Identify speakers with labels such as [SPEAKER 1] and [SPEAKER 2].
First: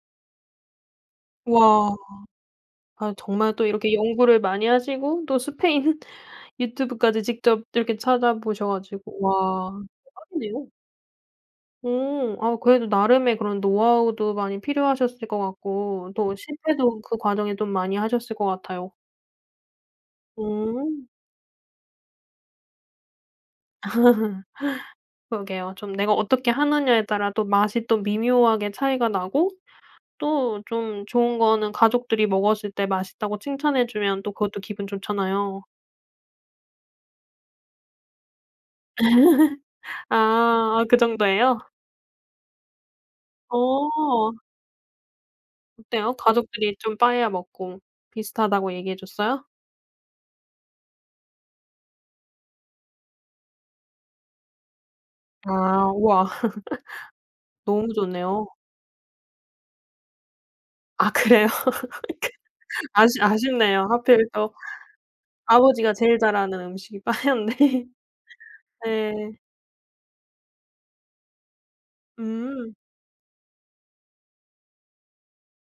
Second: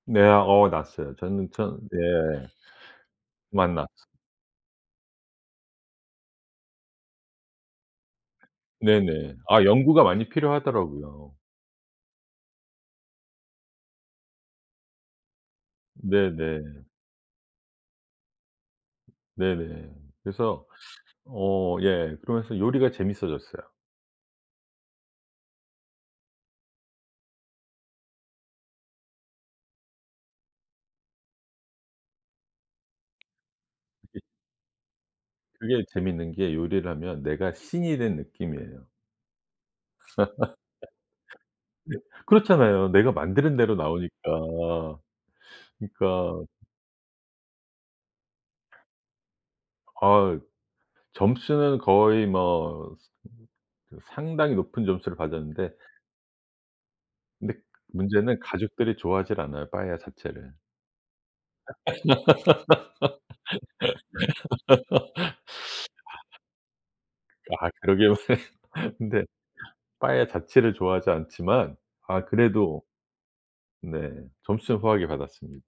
[SPEAKER 1] 네. 아 어 났어요 저는 저는
[SPEAKER 2] 와.
[SPEAKER 1] 예.
[SPEAKER 2] 아 정말 또
[SPEAKER 1] 완나
[SPEAKER 2] 이렇게 연구를 많이 하시고 또 스페인 유튜브까지 직접 이렇게 찾아보셔 가지고
[SPEAKER 1] 네네. 아
[SPEAKER 2] 와
[SPEAKER 1] 연구가 많이
[SPEAKER 2] 대박이네요.
[SPEAKER 1] 필요하더라고요.
[SPEAKER 2] 오. 아 그래도 나름의 그런 노하우도 많이 필요하셨을 것 같고 또
[SPEAKER 1] 네네.
[SPEAKER 2] 실패도 그 과정에 또 많이 하셨을 것 같아요.
[SPEAKER 1] 네네. 그래서
[SPEAKER 2] 오.
[SPEAKER 1] 어 예 그러면서 요리가 재밌어졌어요.
[SPEAKER 2] 그러게요. 좀 내가 어떻게 하느냐에 따라 또 맛이 또 미묘하게 차이가 나고 또 좀 좋은 거는 가족들이 먹었을 때 맛있다고 칭찬해 주면
[SPEAKER 1] [unintelligible]
[SPEAKER 2] 또 그것도 기분 좋잖아요.
[SPEAKER 1] 그게 재밌는 게 요리를 하면 내가 신이 된 느낌이에요.
[SPEAKER 2] 아 아 그 정도예요?
[SPEAKER 1] 네. 그렇잖아요 내가 만드는 대로 나오니까.
[SPEAKER 2] 어. 어때요?
[SPEAKER 1] 그러니까
[SPEAKER 2] 가족들이 좀 빠에야 먹고 비슷하다고 얘기해 줬어요?
[SPEAKER 1] 아 점수는 거의 뭐 스 그 상당히 높은 점수를 받았는데
[SPEAKER 2] 아. 우와.
[SPEAKER 1] 근데
[SPEAKER 2] 너무
[SPEAKER 1] 문제는
[SPEAKER 2] 좋네요.
[SPEAKER 1] 가족들이 좋아하질 않아요 빠에야 자체를.
[SPEAKER 2] 아 그래요? 이렇게 아쉽 아쉽네요 하필 또 아버지가 제일 잘하는 음식이
[SPEAKER 1] 아
[SPEAKER 2] 빠에야인데.
[SPEAKER 1] 그러게요.
[SPEAKER 2] 예.
[SPEAKER 1] 근데 빠에야 자체를 좋아하지 않지만 아
[SPEAKER 2] 음.
[SPEAKER 1] 그래도 네 점수는 후하게 받았습니